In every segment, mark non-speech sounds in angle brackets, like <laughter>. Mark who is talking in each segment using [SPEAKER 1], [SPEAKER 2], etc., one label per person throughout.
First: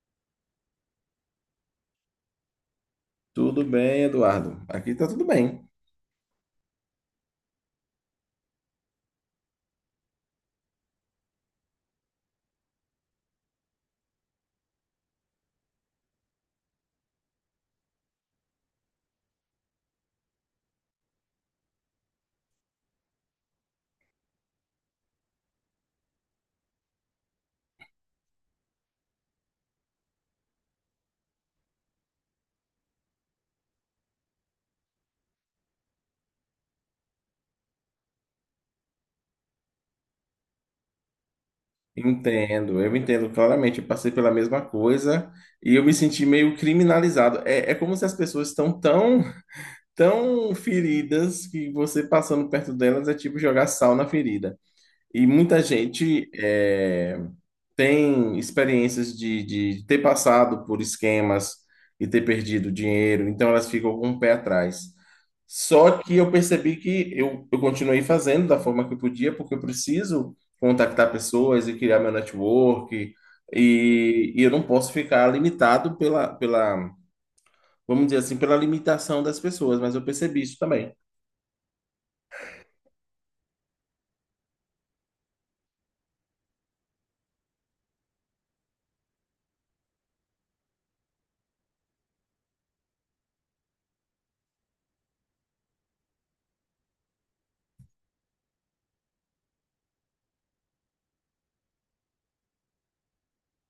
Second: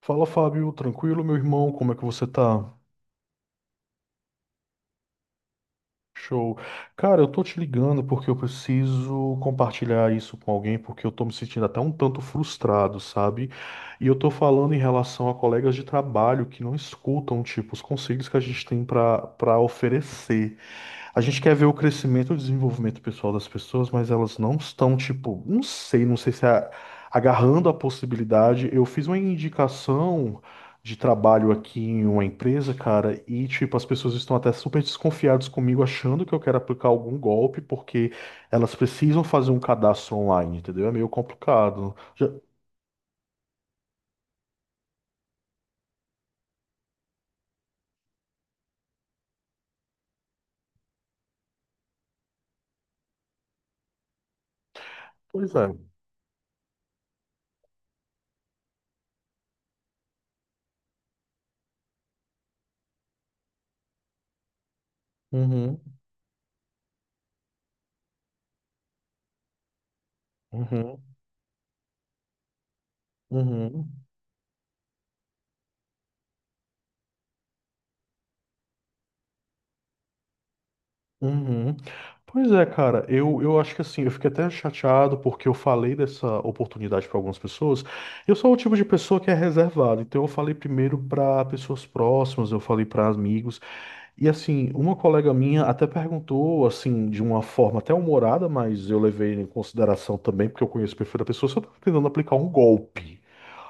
[SPEAKER 1] Fala, Fábio, tranquilo, meu irmão? Como é que você tá?
[SPEAKER 2] Tudo bem, Eduardo? Aqui tá tudo bem.
[SPEAKER 1] Show. Cara, eu tô te ligando porque eu preciso compartilhar isso com alguém, porque eu tô me sentindo até um tanto frustrado, sabe? E eu tô falando em relação a colegas de trabalho que não escutam, tipo, os conselhos que a gente tem pra para oferecer. A gente quer ver o crescimento e o desenvolvimento pessoal das pessoas, mas elas não estão, tipo, não sei se é agarrando a possibilidade. Eu fiz uma indicação de trabalho aqui em uma empresa, cara, e tipo, as pessoas estão até super desconfiadas comigo, achando que eu quero aplicar algum golpe, porque elas precisam fazer um cadastro online, entendeu? É meio complicado.
[SPEAKER 2] Entendo, eu entendo claramente. Eu passei pela mesma coisa e eu me senti meio criminalizado. É como se as pessoas estão tão feridas que você passando perto delas é tipo jogar sal na ferida. E
[SPEAKER 1] Pois
[SPEAKER 2] muita
[SPEAKER 1] é.
[SPEAKER 2] gente é, tem experiências de ter passado por esquemas e ter perdido dinheiro, então elas ficam com o pé atrás.
[SPEAKER 1] Uhum,
[SPEAKER 2] Só que eu percebi que eu continuei fazendo da forma que eu podia, porque eu preciso
[SPEAKER 1] uhum,
[SPEAKER 2] contactar pessoas e criar meu network,
[SPEAKER 1] uhum,
[SPEAKER 2] e eu não posso ficar limitado vamos dizer assim, pela limitação das pessoas, mas eu percebi isso também.
[SPEAKER 1] uhum. Pois é, cara, eu acho que assim, eu fiquei até chateado porque eu falei dessa oportunidade para algumas pessoas. Eu sou o tipo de pessoa que é reservado, então eu falei primeiro para pessoas próximas, eu falei para amigos. E assim, uma colega minha até perguntou, assim, de uma forma até humorada, mas eu levei em consideração também, porque eu conheço o perfil da pessoa, se eu tava tentando aplicar um golpe.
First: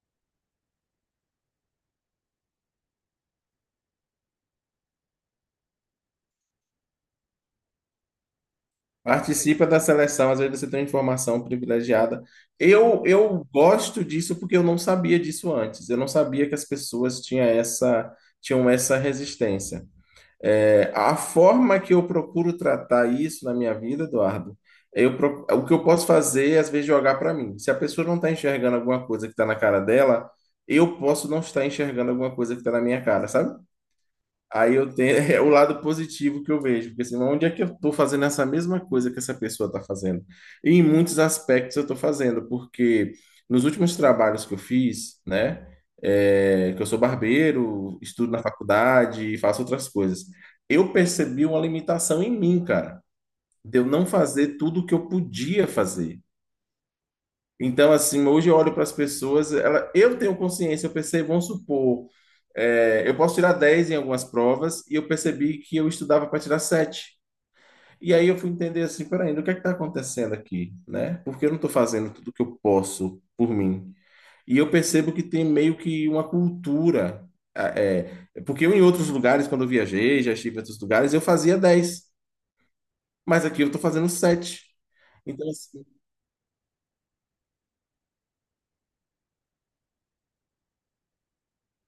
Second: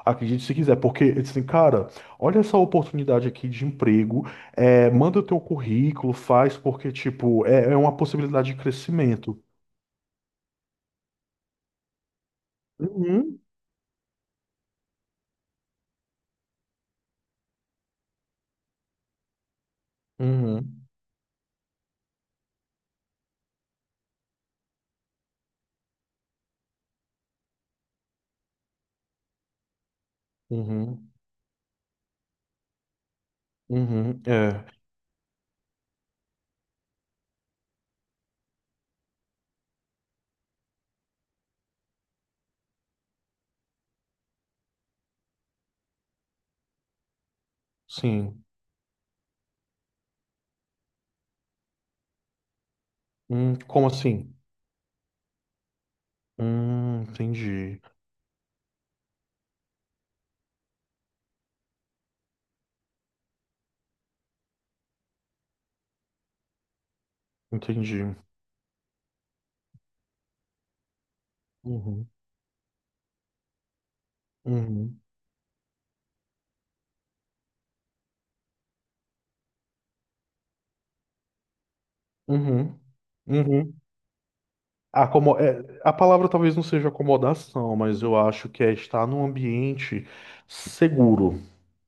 [SPEAKER 1] Acredite se quiser, porque eu disse assim, cara, olha essa oportunidade aqui de emprego, é, manda o teu currículo, faz, porque, tipo, é uma possibilidade de crescimento.
[SPEAKER 2] Participa da seleção, às vezes você tem uma informação privilegiada. Eu,
[SPEAKER 1] Uhum.
[SPEAKER 2] eu gosto disso porque eu não sabia disso antes. Eu não sabia que as pessoas tinham essa resistência.
[SPEAKER 1] Uhum.
[SPEAKER 2] É, a forma que eu procuro tratar isso na minha vida, Eduardo, eu, o que eu posso fazer é, às vezes, jogar para mim. Se a pessoa não está enxergando alguma coisa que está na cara dela, eu
[SPEAKER 1] Uhum.
[SPEAKER 2] posso não estar enxergando alguma coisa que está na minha cara, sabe?
[SPEAKER 1] Uhum. É,
[SPEAKER 2] Aí eu tenho <laughs> é o lado positivo que eu vejo, porque assim, onde é que eu estou fazendo essa mesma coisa que essa pessoa está fazendo? E em muitos aspectos eu estou fazendo, porque nos últimos trabalhos que eu fiz, né, é, que eu sou barbeiro, estudo na
[SPEAKER 1] sim.
[SPEAKER 2] faculdade e faço outras coisas, eu percebi uma limitação em mim, cara, de eu
[SPEAKER 1] Como
[SPEAKER 2] não
[SPEAKER 1] assim?
[SPEAKER 2] fazer tudo o que eu podia fazer.
[SPEAKER 1] Entendi.
[SPEAKER 2] Então, assim, hoje eu olho para as pessoas, ela, eu tenho consciência, eu percebo, vamos supor, é, eu posso tirar 10 em algumas provas e eu percebi que eu estudava para tirar sete.
[SPEAKER 1] Entendi.
[SPEAKER 2] E aí eu fui entender assim, peraí, o que é que está acontecendo aqui, né? Porque eu não estou
[SPEAKER 1] Uhum.
[SPEAKER 2] fazendo tudo que eu posso por mim. E eu
[SPEAKER 1] Uhum.
[SPEAKER 2] percebo que tem meio que uma cultura, porque eu em outros lugares, quando eu viajei, já estive em outros lugares, eu fazia 10,
[SPEAKER 1] Uhum.
[SPEAKER 2] mas aqui eu
[SPEAKER 1] Uhum.
[SPEAKER 2] estou fazendo sete.
[SPEAKER 1] Ah,
[SPEAKER 2] Então,
[SPEAKER 1] é,
[SPEAKER 2] assim,
[SPEAKER 1] a palavra talvez não seja acomodação, mas eu acho que é estar num ambiente seguro.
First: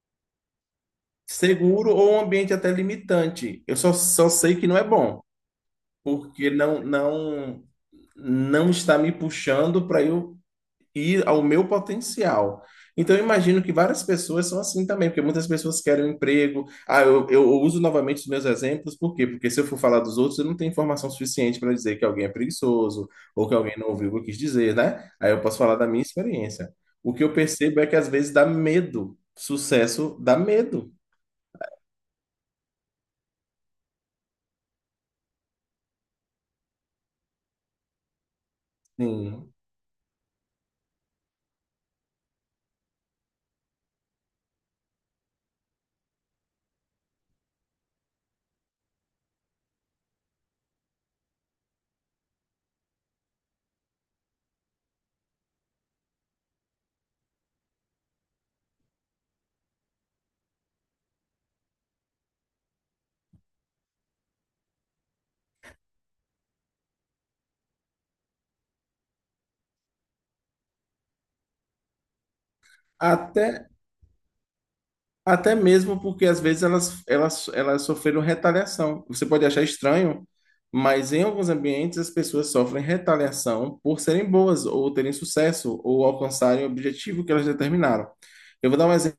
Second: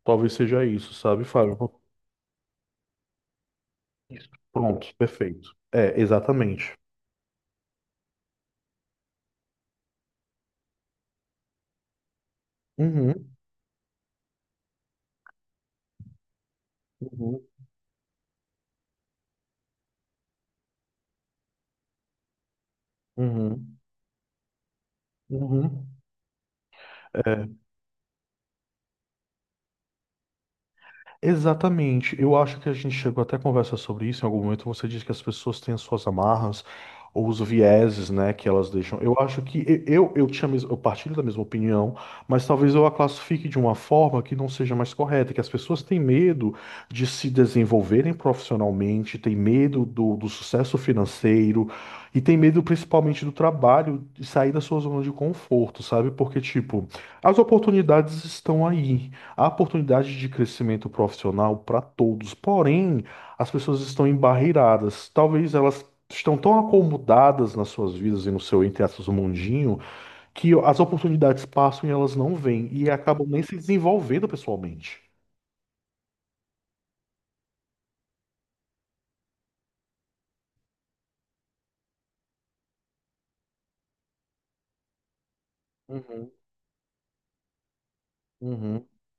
[SPEAKER 1] Talvez seja isso, sabe, Fábio?
[SPEAKER 2] seguro ou um ambiente até limitante. Eu só,
[SPEAKER 1] Isso.
[SPEAKER 2] só sei que não é
[SPEAKER 1] Pronto,
[SPEAKER 2] bom,
[SPEAKER 1] perfeito. É,
[SPEAKER 2] porque
[SPEAKER 1] exatamente.
[SPEAKER 2] não não está me puxando para eu ir ao meu potencial. Então, eu
[SPEAKER 1] Uhum.
[SPEAKER 2] imagino que várias pessoas são assim também, porque muitas pessoas querem um emprego. Ah, eu,
[SPEAKER 1] Uhum.
[SPEAKER 2] eu uso novamente os meus exemplos, por quê? Porque se eu for falar dos outros, eu não tenho informação suficiente para dizer que alguém é preguiçoso ou que alguém
[SPEAKER 1] Uhum.
[SPEAKER 2] não ouviu o que eu quis dizer, né? Aí eu posso falar da
[SPEAKER 1] Uhum.
[SPEAKER 2] minha experiência. O que eu percebo é que às vezes dá medo. Sucesso dá medo.
[SPEAKER 1] Exatamente. Eu acho que a gente chegou até a conversar sobre isso em algum momento. Você disse que as pessoas têm as suas amarras ou os vieses, né, que elas deixam. Eu acho
[SPEAKER 2] Sim.
[SPEAKER 1] que eu partilho da mesma opinião, mas talvez eu a classifique de uma forma que não seja mais correta, que as pessoas têm medo de se desenvolverem profissionalmente, têm medo do sucesso financeiro e têm medo principalmente do trabalho, de sair da sua zona de conforto, sabe? Porque, tipo, as oportunidades estão aí. Há oportunidade de crescimento profissional para todos, porém, as pessoas estão embarreiradas. Talvez elas estão tão acomodadas nas suas vidas e no seu, entre aspas, mundinho, que as oportunidades passam e elas não vêm e acabam nem se
[SPEAKER 2] Até,
[SPEAKER 1] desenvolvendo pessoalmente.
[SPEAKER 2] até mesmo porque às vezes elas sofreram retaliação. Você pode achar estranho, mas em alguns ambientes as pessoas sofrem retaliação por serem boas, ou terem sucesso, ou
[SPEAKER 1] Uhum,
[SPEAKER 2] alcançarem o objetivo que elas determinaram. Eu vou
[SPEAKER 1] uhum,
[SPEAKER 2] dar um exemplo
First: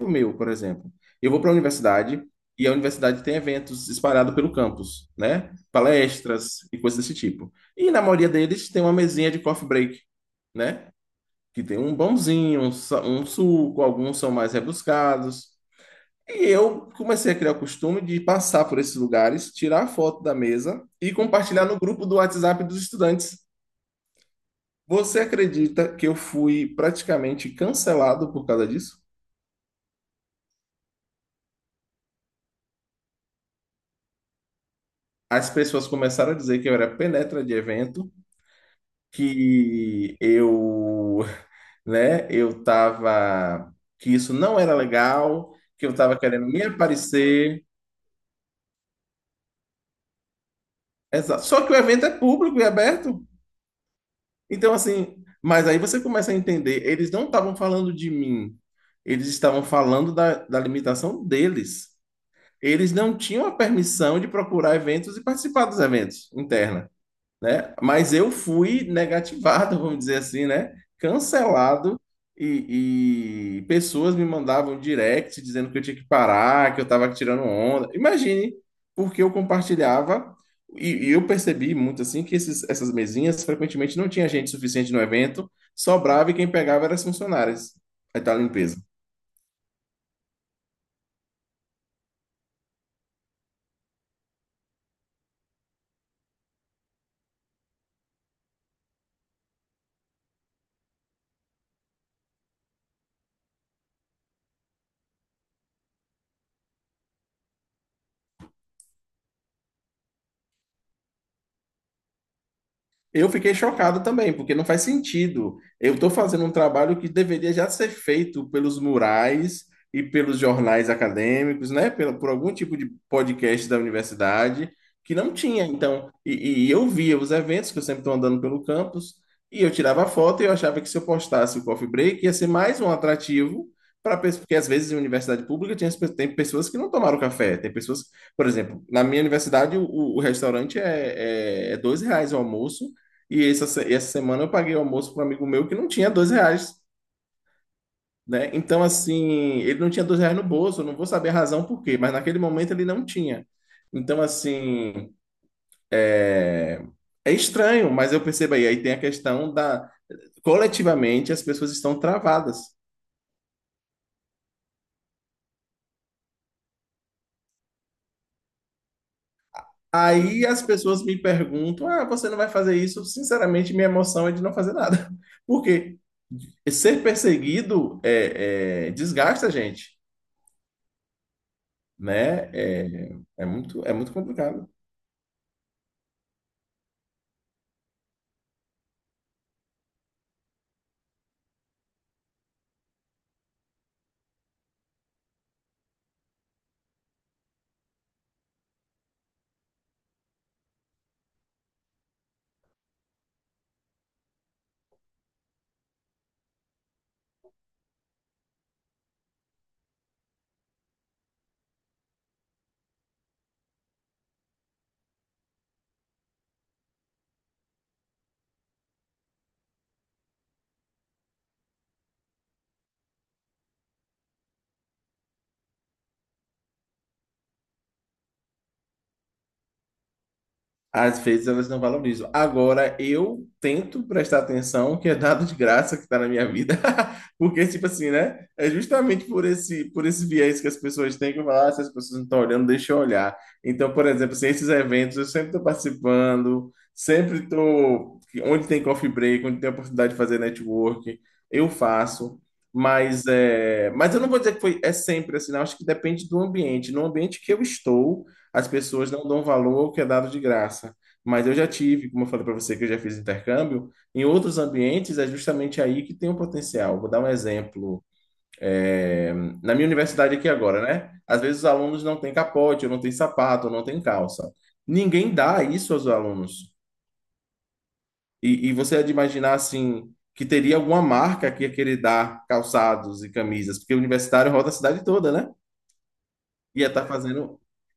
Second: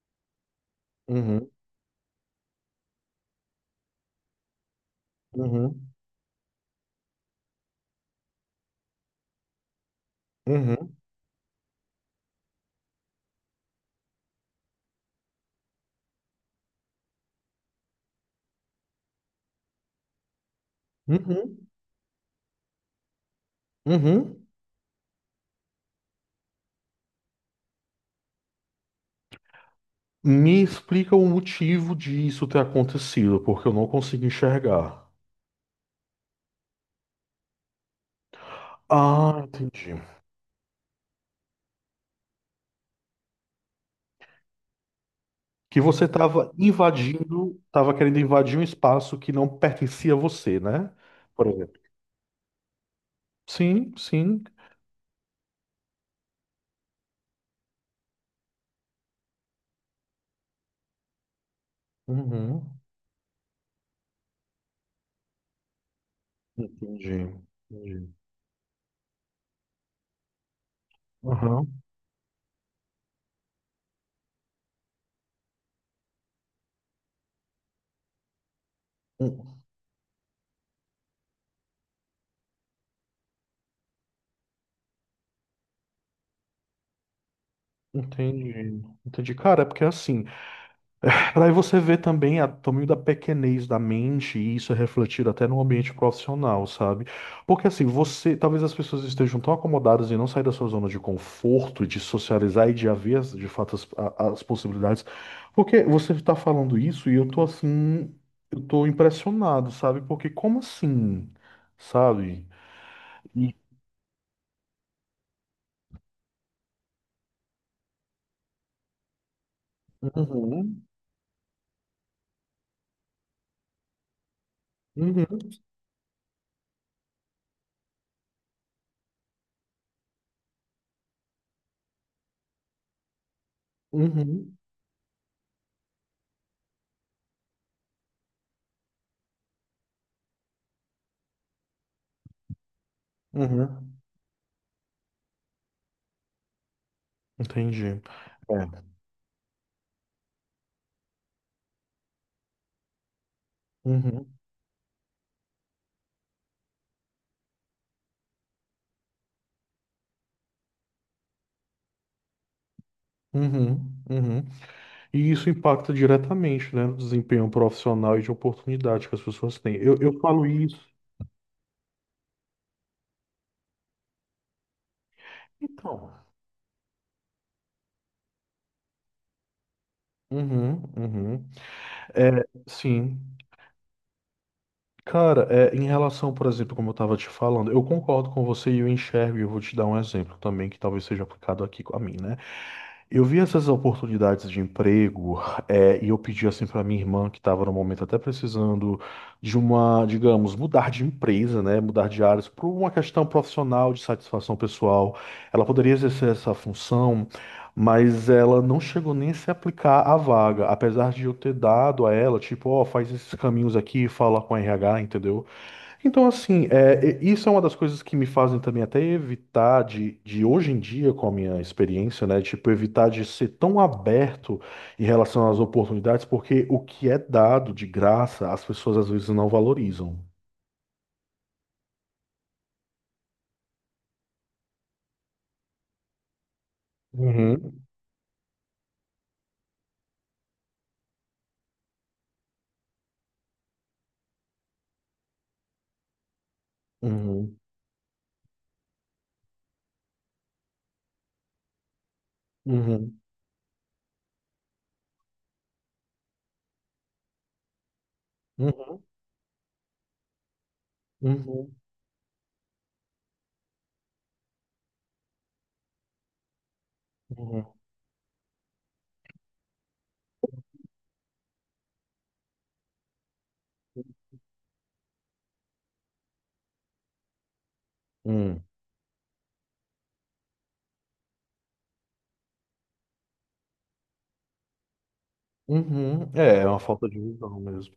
[SPEAKER 2] meu, por exemplo. Eu vou
[SPEAKER 1] uhum,
[SPEAKER 2] para a universidade e a universidade tem eventos espalhados pelo campus, né?
[SPEAKER 1] uhum,
[SPEAKER 2] Palestras e coisas desse tipo. E na maioria deles tem uma mesinha de coffee break, né?
[SPEAKER 1] uhum,
[SPEAKER 2] Que tem um pãozinho, um, um suco, alguns são mais rebuscados. E eu comecei a criar o costume de passar por esses lugares, tirar a foto da mesa e compartilhar
[SPEAKER 1] uhum,
[SPEAKER 2] no grupo do WhatsApp dos estudantes.
[SPEAKER 1] uhum.
[SPEAKER 2] Você acredita que eu fui praticamente cancelado por causa disso?
[SPEAKER 1] Me explica o motivo disso ter acontecido, porque eu não consigo enxergar.
[SPEAKER 2] As pessoas começaram a dizer que eu era penetra de evento,
[SPEAKER 1] Ah, entendi.
[SPEAKER 2] que eu, <laughs> né, eu tava, que isso não era legal,
[SPEAKER 1] Que
[SPEAKER 2] que eu
[SPEAKER 1] você
[SPEAKER 2] tava querendo
[SPEAKER 1] estava
[SPEAKER 2] me
[SPEAKER 1] invadindo,
[SPEAKER 2] aparecer.
[SPEAKER 1] estava querendo invadir um espaço que não pertencia a você, né?
[SPEAKER 2] Exato.
[SPEAKER 1] Por
[SPEAKER 2] Só que o
[SPEAKER 1] exemplo.
[SPEAKER 2] evento é público e aberto.
[SPEAKER 1] Sim, sim.
[SPEAKER 2] Então, assim, mas aí você começa a entender, eles não estavam falando de mim, eles estavam falando da limitação deles.
[SPEAKER 1] Uhum.
[SPEAKER 2] Eles não tinham a permissão de procurar eventos e participar dos eventos interna,
[SPEAKER 1] Entendi.
[SPEAKER 2] né?
[SPEAKER 1] Entendi.
[SPEAKER 2] Mas eu fui negativado, <laughs> vamos dizer assim, né?
[SPEAKER 1] Aham.
[SPEAKER 2] Cancelado, e pessoas me mandavam um direct dizendo que eu tinha que parar, que eu estava tirando onda. Imagine, porque eu
[SPEAKER 1] Hum,
[SPEAKER 2] compartilhava, e eu percebi muito assim que essas mesinhas frequentemente não tinha gente suficiente no evento, sobrava e quem pegava eram as funcionárias da
[SPEAKER 1] entendi.
[SPEAKER 2] limpeza.
[SPEAKER 1] Entendi. Cara, é porque é assim. Para aí você ver também tamanho da pequenez da mente, e isso é refletido até no ambiente profissional, sabe? Porque assim, você, talvez as pessoas estejam tão acomodadas em não sair da sua zona de conforto, de socializar e de haver de fato as possibilidades. Porque você está falando isso e eu tô assim, eu tô impressionado, sabe? Porque como assim? Sabe?
[SPEAKER 2] Eu fiquei
[SPEAKER 1] E-
[SPEAKER 2] chocado também, porque não faz sentido. Eu estou fazendo um trabalho que deveria já ser feito pelos murais e pelos
[SPEAKER 1] Uhum,
[SPEAKER 2] jornais acadêmicos, né? Por algum tipo de podcast da universidade, que não
[SPEAKER 1] uhum,
[SPEAKER 2] tinha. Então, e eu via os eventos, que eu sempre estou andando pelo campus, e eu tirava foto e eu achava que se eu postasse o coffee break ia ser mais um atrativo para pessoas, porque
[SPEAKER 1] uhum,
[SPEAKER 2] às vezes em universidade pública tinha, tem pessoas que não tomaram café, tem pessoas, por exemplo, na minha universidade o restaurante é R$ 2 o almoço e essa,
[SPEAKER 1] uhum.
[SPEAKER 2] essa semana eu paguei o almoço para um amigo meu que não tinha R$ 2,
[SPEAKER 1] Entendi.
[SPEAKER 2] né?
[SPEAKER 1] É.
[SPEAKER 2] Então, assim, ele não tinha R$ 2 no bolso, eu não vou saber a razão por quê, mas naquele momento ele não tinha. Então,
[SPEAKER 1] Uhum,
[SPEAKER 2] assim, é é estranho, mas eu percebo aí, aí tem a questão da, coletivamente as pessoas estão travadas.
[SPEAKER 1] uhum, uhum. E isso impacta diretamente, né, no desempenho profissional e de oportunidade que as pessoas têm. Eu
[SPEAKER 2] Aí
[SPEAKER 1] falo
[SPEAKER 2] as
[SPEAKER 1] isso.
[SPEAKER 2] pessoas me perguntam, ah, você não vai fazer isso? Sinceramente, minha emoção é de não fazer nada. <laughs> Porque
[SPEAKER 1] Então.
[SPEAKER 2] ser perseguido desgasta a gente.
[SPEAKER 1] Uhum, uhum. É,
[SPEAKER 2] Né? É,
[SPEAKER 1] sim.
[SPEAKER 2] é muito, é muito complicado.
[SPEAKER 1] Cara, é, em relação, por exemplo, como eu estava te falando, eu concordo com você e eu enxergo, e eu vou te dar um exemplo também que talvez seja aplicado aqui com a mim, né? Eu vi essas oportunidades de emprego, e eu pedi assim para minha irmã, que estava no momento até precisando de uma, digamos, mudar de empresa, né, mudar de áreas, por uma questão profissional, de satisfação pessoal. Ela poderia exercer essa função, mas ela não chegou nem a se aplicar à vaga, apesar de eu ter dado a ela, tipo, ó, faz esses caminhos aqui, fala com a RH, entendeu? Então, assim, isso é uma das coisas que me fazem também até evitar de hoje em dia, com a minha experiência, né? Tipo, evitar de ser tão aberto em relação às oportunidades, porque o que é dado de graça, as pessoas às vezes não valorizam.
[SPEAKER 2] Às vezes elas não valorizam. Agora, eu tento prestar atenção que é dado de graça que está na minha vida. <laughs> Porque,
[SPEAKER 1] Uhum,
[SPEAKER 2] tipo assim, né? É justamente por esse viés que as pessoas têm que eu falo, ah, se as pessoas não estão olhando, deixa eu olhar. Então, por exemplo, assim, esses eventos eu sempre estou participando, sempre
[SPEAKER 1] uhum,
[SPEAKER 2] estou. Onde tem coffee break, onde tem oportunidade de fazer network, eu faço.
[SPEAKER 1] uhum,
[SPEAKER 2] Mas, é, mas eu não vou dizer que foi, é sempre assim, não. Acho que depende do ambiente. No ambiente que eu estou, as
[SPEAKER 1] uhum,
[SPEAKER 2] pessoas não dão valor ao que é dado de graça. Mas eu já
[SPEAKER 1] uhum,
[SPEAKER 2] tive, como eu falei para você, que eu já fiz intercâmbio, em outros ambientes é justamente aí que tem um potencial. Vou dar um
[SPEAKER 1] uhum,
[SPEAKER 2] exemplo. É, na minha universidade aqui agora, né? Às vezes os alunos não têm capote, ou não têm sapato, ou não têm calça. Ninguém dá isso aos alunos.
[SPEAKER 1] uhum,
[SPEAKER 2] E você é de imaginar assim que teria alguma marca que ia querer dar calçados e camisas, porque o universitário roda a cidade toda, né?
[SPEAKER 1] uhum. É uma
[SPEAKER 2] Ia estar
[SPEAKER 1] falta de visão
[SPEAKER 2] fazendo,
[SPEAKER 1] mesmo.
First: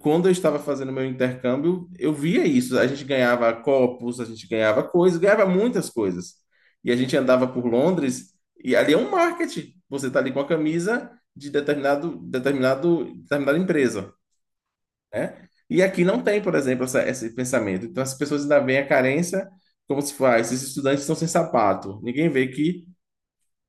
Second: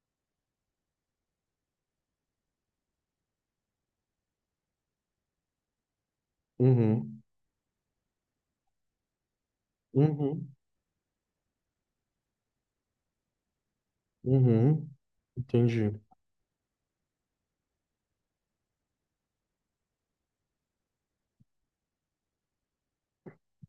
[SPEAKER 2] quando eu estava fazendo meu intercâmbio, eu via isso. A gente ganhava copos, a gente ganhava coisas, ganhava muitas coisas. E a gente
[SPEAKER 1] Uhum,
[SPEAKER 2] andava por Londres e ali é um marketing. Você está ali com a
[SPEAKER 1] uhum,
[SPEAKER 2] camisa de determinada empresa,
[SPEAKER 1] uhum.
[SPEAKER 2] né? E
[SPEAKER 1] Entendi,
[SPEAKER 2] aqui não tem, por exemplo, esse pensamento. Então as pessoas ainda veem a carência como se fosse, ah, esses estudantes estão sem sapato. Ninguém vê que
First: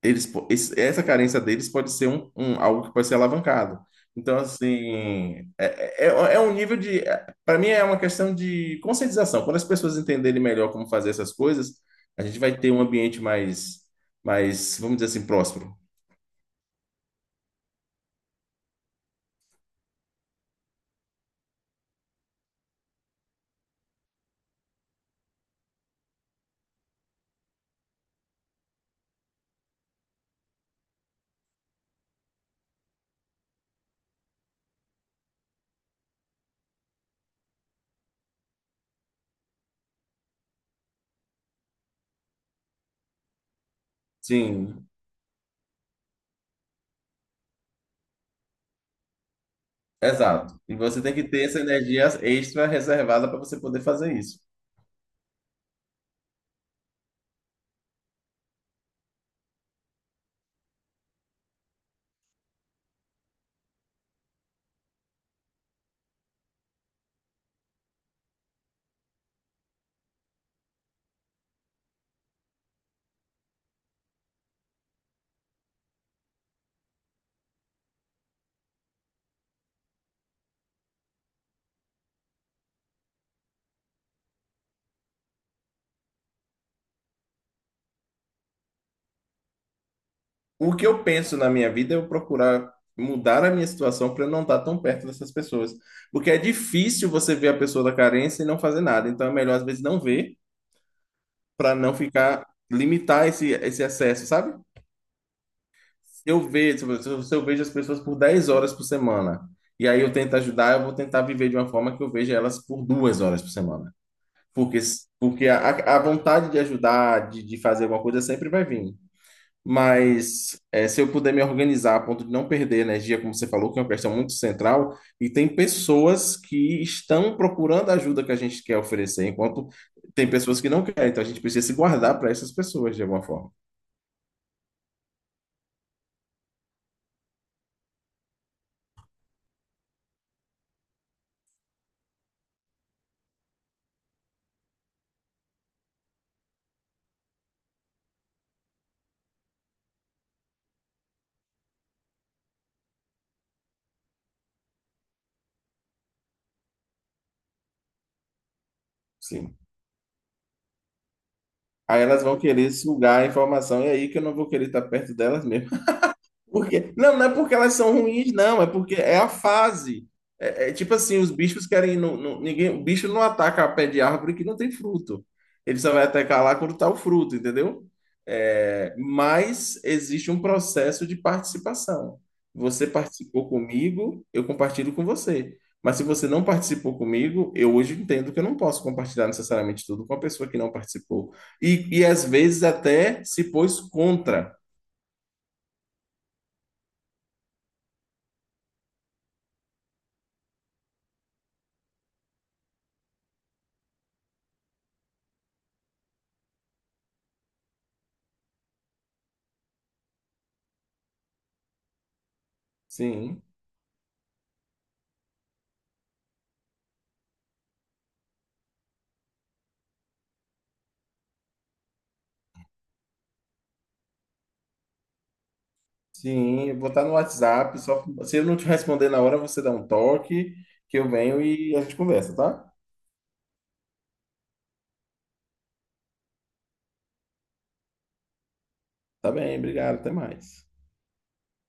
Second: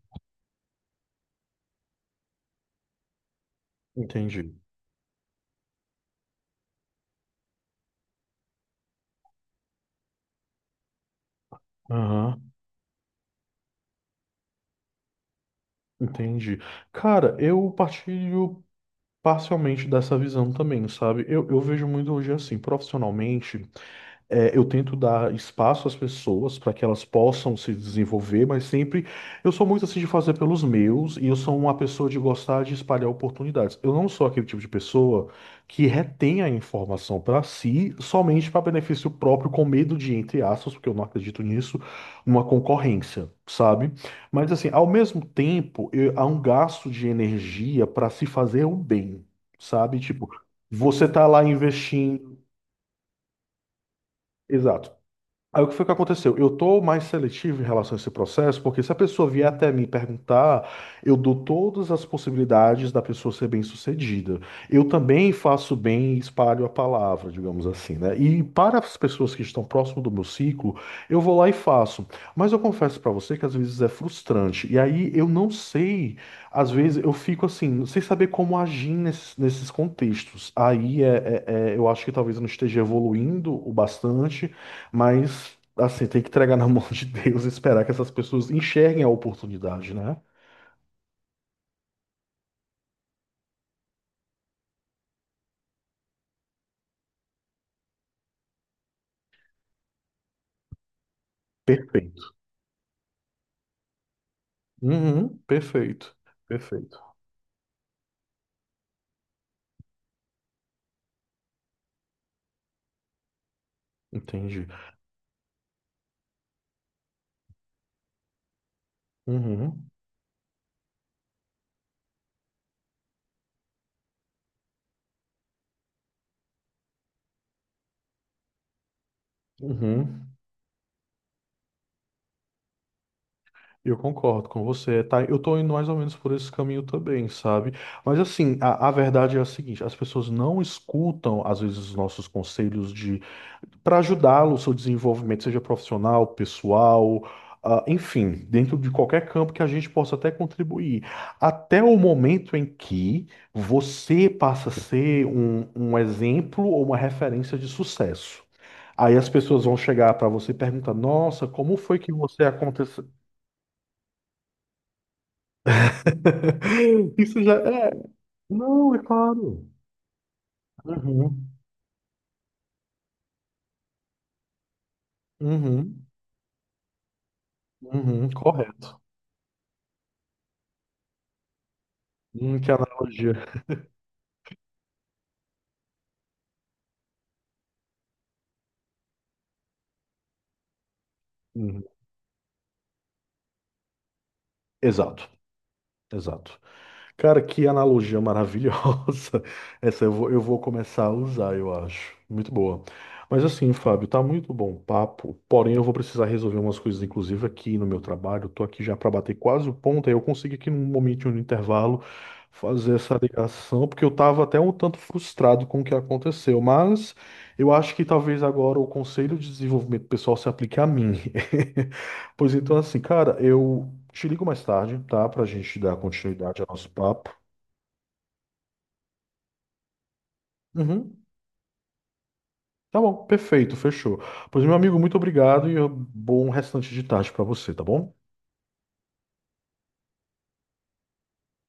[SPEAKER 2] eles, essa carência deles pode ser um, algo que pode ser alavancado. Então,
[SPEAKER 1] entendi.
[SPEAKER 2] assim, é um nível de. Para mim, é uma questão de conscientização. Quando as pessoas entenderem melhor como fazer essas coisas, a gente
[SPEAKER 1] Aham,
[SPEAKER 2] vai ter um ambiente mais, vamos dizer assim, próspero.
[SPEAKER 1] entendi. Cara, eu partilho parcialmente dessa visão também, sabe? Eu vejo muito hoje assim, profissionalmente. É, eu tento dar espaço às pessoas para que elas possam se desenvolver, mas sempre eu sou muito assim de fazer pelos meus e eu sou uma pessoa de gostar de espalhar oportunidades. Eu não sou aquele tipo de pessoa que retém a informação para si somente para benefício próprio, com medo de, entre aspas, porque eu não acredito nisso, uma concorrência, sabe? Mas assim, ao
[SPEAKER 2] Sim,
[SPEAKER 1] mesmo tempo, há um gasto de energia para se fazer o bem, sabe? Tipo,
[SPEAKER 2] exato. E você
[SPEAKER 1] você
[SPEAKER 2] tem que
[SPEAKER 1] tá lá
[SPEAKER 2] ter essa energia
[SPEAKER 1] investindo.
[SPEAKER 2] extra reservada para você poder fazer isso.
[SPEAKER 1] Exato. Aí o que foi que aconteceu? Eu tô mais seletivo em relação a esse processo, porque se a pessoa vier até mim perguntar, eu dou todas as possibilidades da pessoa ser bem-sucedida. Eu também faço bem e espalho a palavra, digamos assim, né? E para as pessoas que estão próximo do meu ciclo, eu vou lá e faço. Mas eu confesso para você que às vezes é frustrante. E aí eu não sei, às vezes eu fico assim, sem saber como agir nesses contextos. Aí é, é- é- Eu acho que talvez eu não esteja evoluindo o bastante, mas, assim, tem que entregar na mão de Deus e esperar que essas pessoas enxerguem a oportunidade, né?
[SPEAKER 2] O que eu penso na minha vida é eu procurar mudar a minha situação para eu não estar tão perto dessas pessoas. Porque é difícil você ver a pessoa da carência e não fazer nada. Então é melhor, às vezes, não ver para não
[SPEAKER 1] Perfeito.
[SPEAKER 2] ficar, limitar esse acesso, sabe?
[SPEAKER 1] Uhum, perfeito.
[SPEAKER 2] Se eu vejo,
[SPEAKER 1] Perfeito.
[SPEAKER 2] se eu vejo as pessoas por 10 horas por semana e aí eu tento ajudar, eu vou tentar viver de uma forma que eu veja elas por 2 horas por semana.
[SPEAKER 1] Entendi.
[SPEAKER 2] Porque, porque a vontade de ajudar, de fazer alguma coisa sempre vai vir.
[SPEAKER 1] Uhum,
[SPEAKER 2] Mas é, se eu puder me organizar a ponto de não perder energia, como você falou, que é uma questão muito central, e tem pessoas que estão procurando a ajuda que a gente quer oferecer, enquanto tem
[SPEAKER 1] uhum.
[SPEAKER 2] pessoas que não querem, então a gente precisa se guardar para essas pessoas de alguma forma.
[SPEAKER 1] Eu concordo com você, tá? Eu tô indo mais ou menos por esse caminho também, sabe? Mas assim, a verdade é a seguinte, as pessoas não escutam, às vezes, os nossos conselhos de para ajudá-lo no seu desenvolvimento, seja profissional, pessoal, ah, enfim, dentro de qualquer campo que a gente possa até contribuir. Até o momento em que você passa a ser um exemplo ou uma referência de sucesso. Aí as
[SPEAKER 2] Sim.
[SPEAKER 1] pessoas vão chegar para você e perguntar: Nossa, como foi
[SPEAKER 2] Aí
[SPEAKER 1] que
[SPEAKER 2] elas vão
[SPEAKER 1] você
[SPEAKER 2] querer
[SPEAKER 1] aconteceu?
[SPEAKER 2] sugar a informação, e é aí que eu não vou querer estar perto delas mesmo. Porque, não,
[SPEAKER 1] <laughs>
[SPEAKER 2] não é
[SPEAKER 1] Isso
[SPEAKER 2] porque
[SPEAKER 1] já
[SPEAKER 2] elas
[SPEAKER 1] é.
[SPEAKER 2] são ruins, não, é
[SPEAKER 1] Não,
[SPEAKER 2] porque
[SPEAKER 1] é
[SPEAKER 2] é a
[SPEAKER 1] claro.
[SPEAKER 2] fase. É, é tipo assim, os
[SPEAKER 1] Uhum,
[SPEAKER 2] bichos querem. Não, ninguém, o bicho não ataca a pé de árvore que não tem fruto. Ele só vai
[SPEAKER 1] uhum,
[SPEAKER 2] atacar lá quando tá o fruto, entendeu?
[SPEAKER 1] uhum,
[SPEAKER 2] É,
[SPEAKER 1] correto.
[SPEAKER 2] mas existe um processo de participação.
[SPEAKER 1] Que
[SPEAKER 2] Você
[SPEAKER 1] analogia.
[SPEAKER 2] participou comigo, eu compartilho com você. Mas se você não participou comigo, eu hoje entendo que eu não posso compartilhar necessariamente tudo com a pessoa que não participou.
[SPEAKER 1] Uhum.
[SPEAKER 2] E às vezes até se pôs contra.
[SPEAKER 1] Exato, exato. Cara, que analogia maravilhosa. <laughs> Essa eu vou começar a usar, eu acho. Muito boa. Mas assim, Fábio, tá muito bom o papo. Porém, eu vou precisar resolver umas coisas, inclusive aqui no meu trabalho. Eu tô aqui já para bater quase o ponto. Aí eu consigo aqui num momento, no intervalo, fazer essa
[SPEAKER 2] Sim.
[SPEAKER 1] ligação, porque eu tava até um tanto frustrado com o que aconteceu. Mas eu acho que talvez agora o Conselho de Desenvolvimento Pessoal se aplique a mim. <laughs> Pois então, assim, cara, eu te ligo mais tarde, tá? Pra gente dar continuidade ao
[SPEAKER 2] Sim,
[SPEAKER 1] nosso
[SPEAKER 2] botar no
[SPEAKER 1] papo.
[SPEAKER 2] WhatsApp. Só, se eu não te responder na hora, você dá um toque, que eu
[SPEAKER 1] Uhum.
[SPEAKER 2] venho e a gente conversa, tá?
[SPEAKER 1] Tá bom, perfeito, fechou. Pois, meu amigo, muito obrigado e bom restante de tarde pra você, tá bom?
[SPEAKER 2] Tá bem, obrigado, até mais.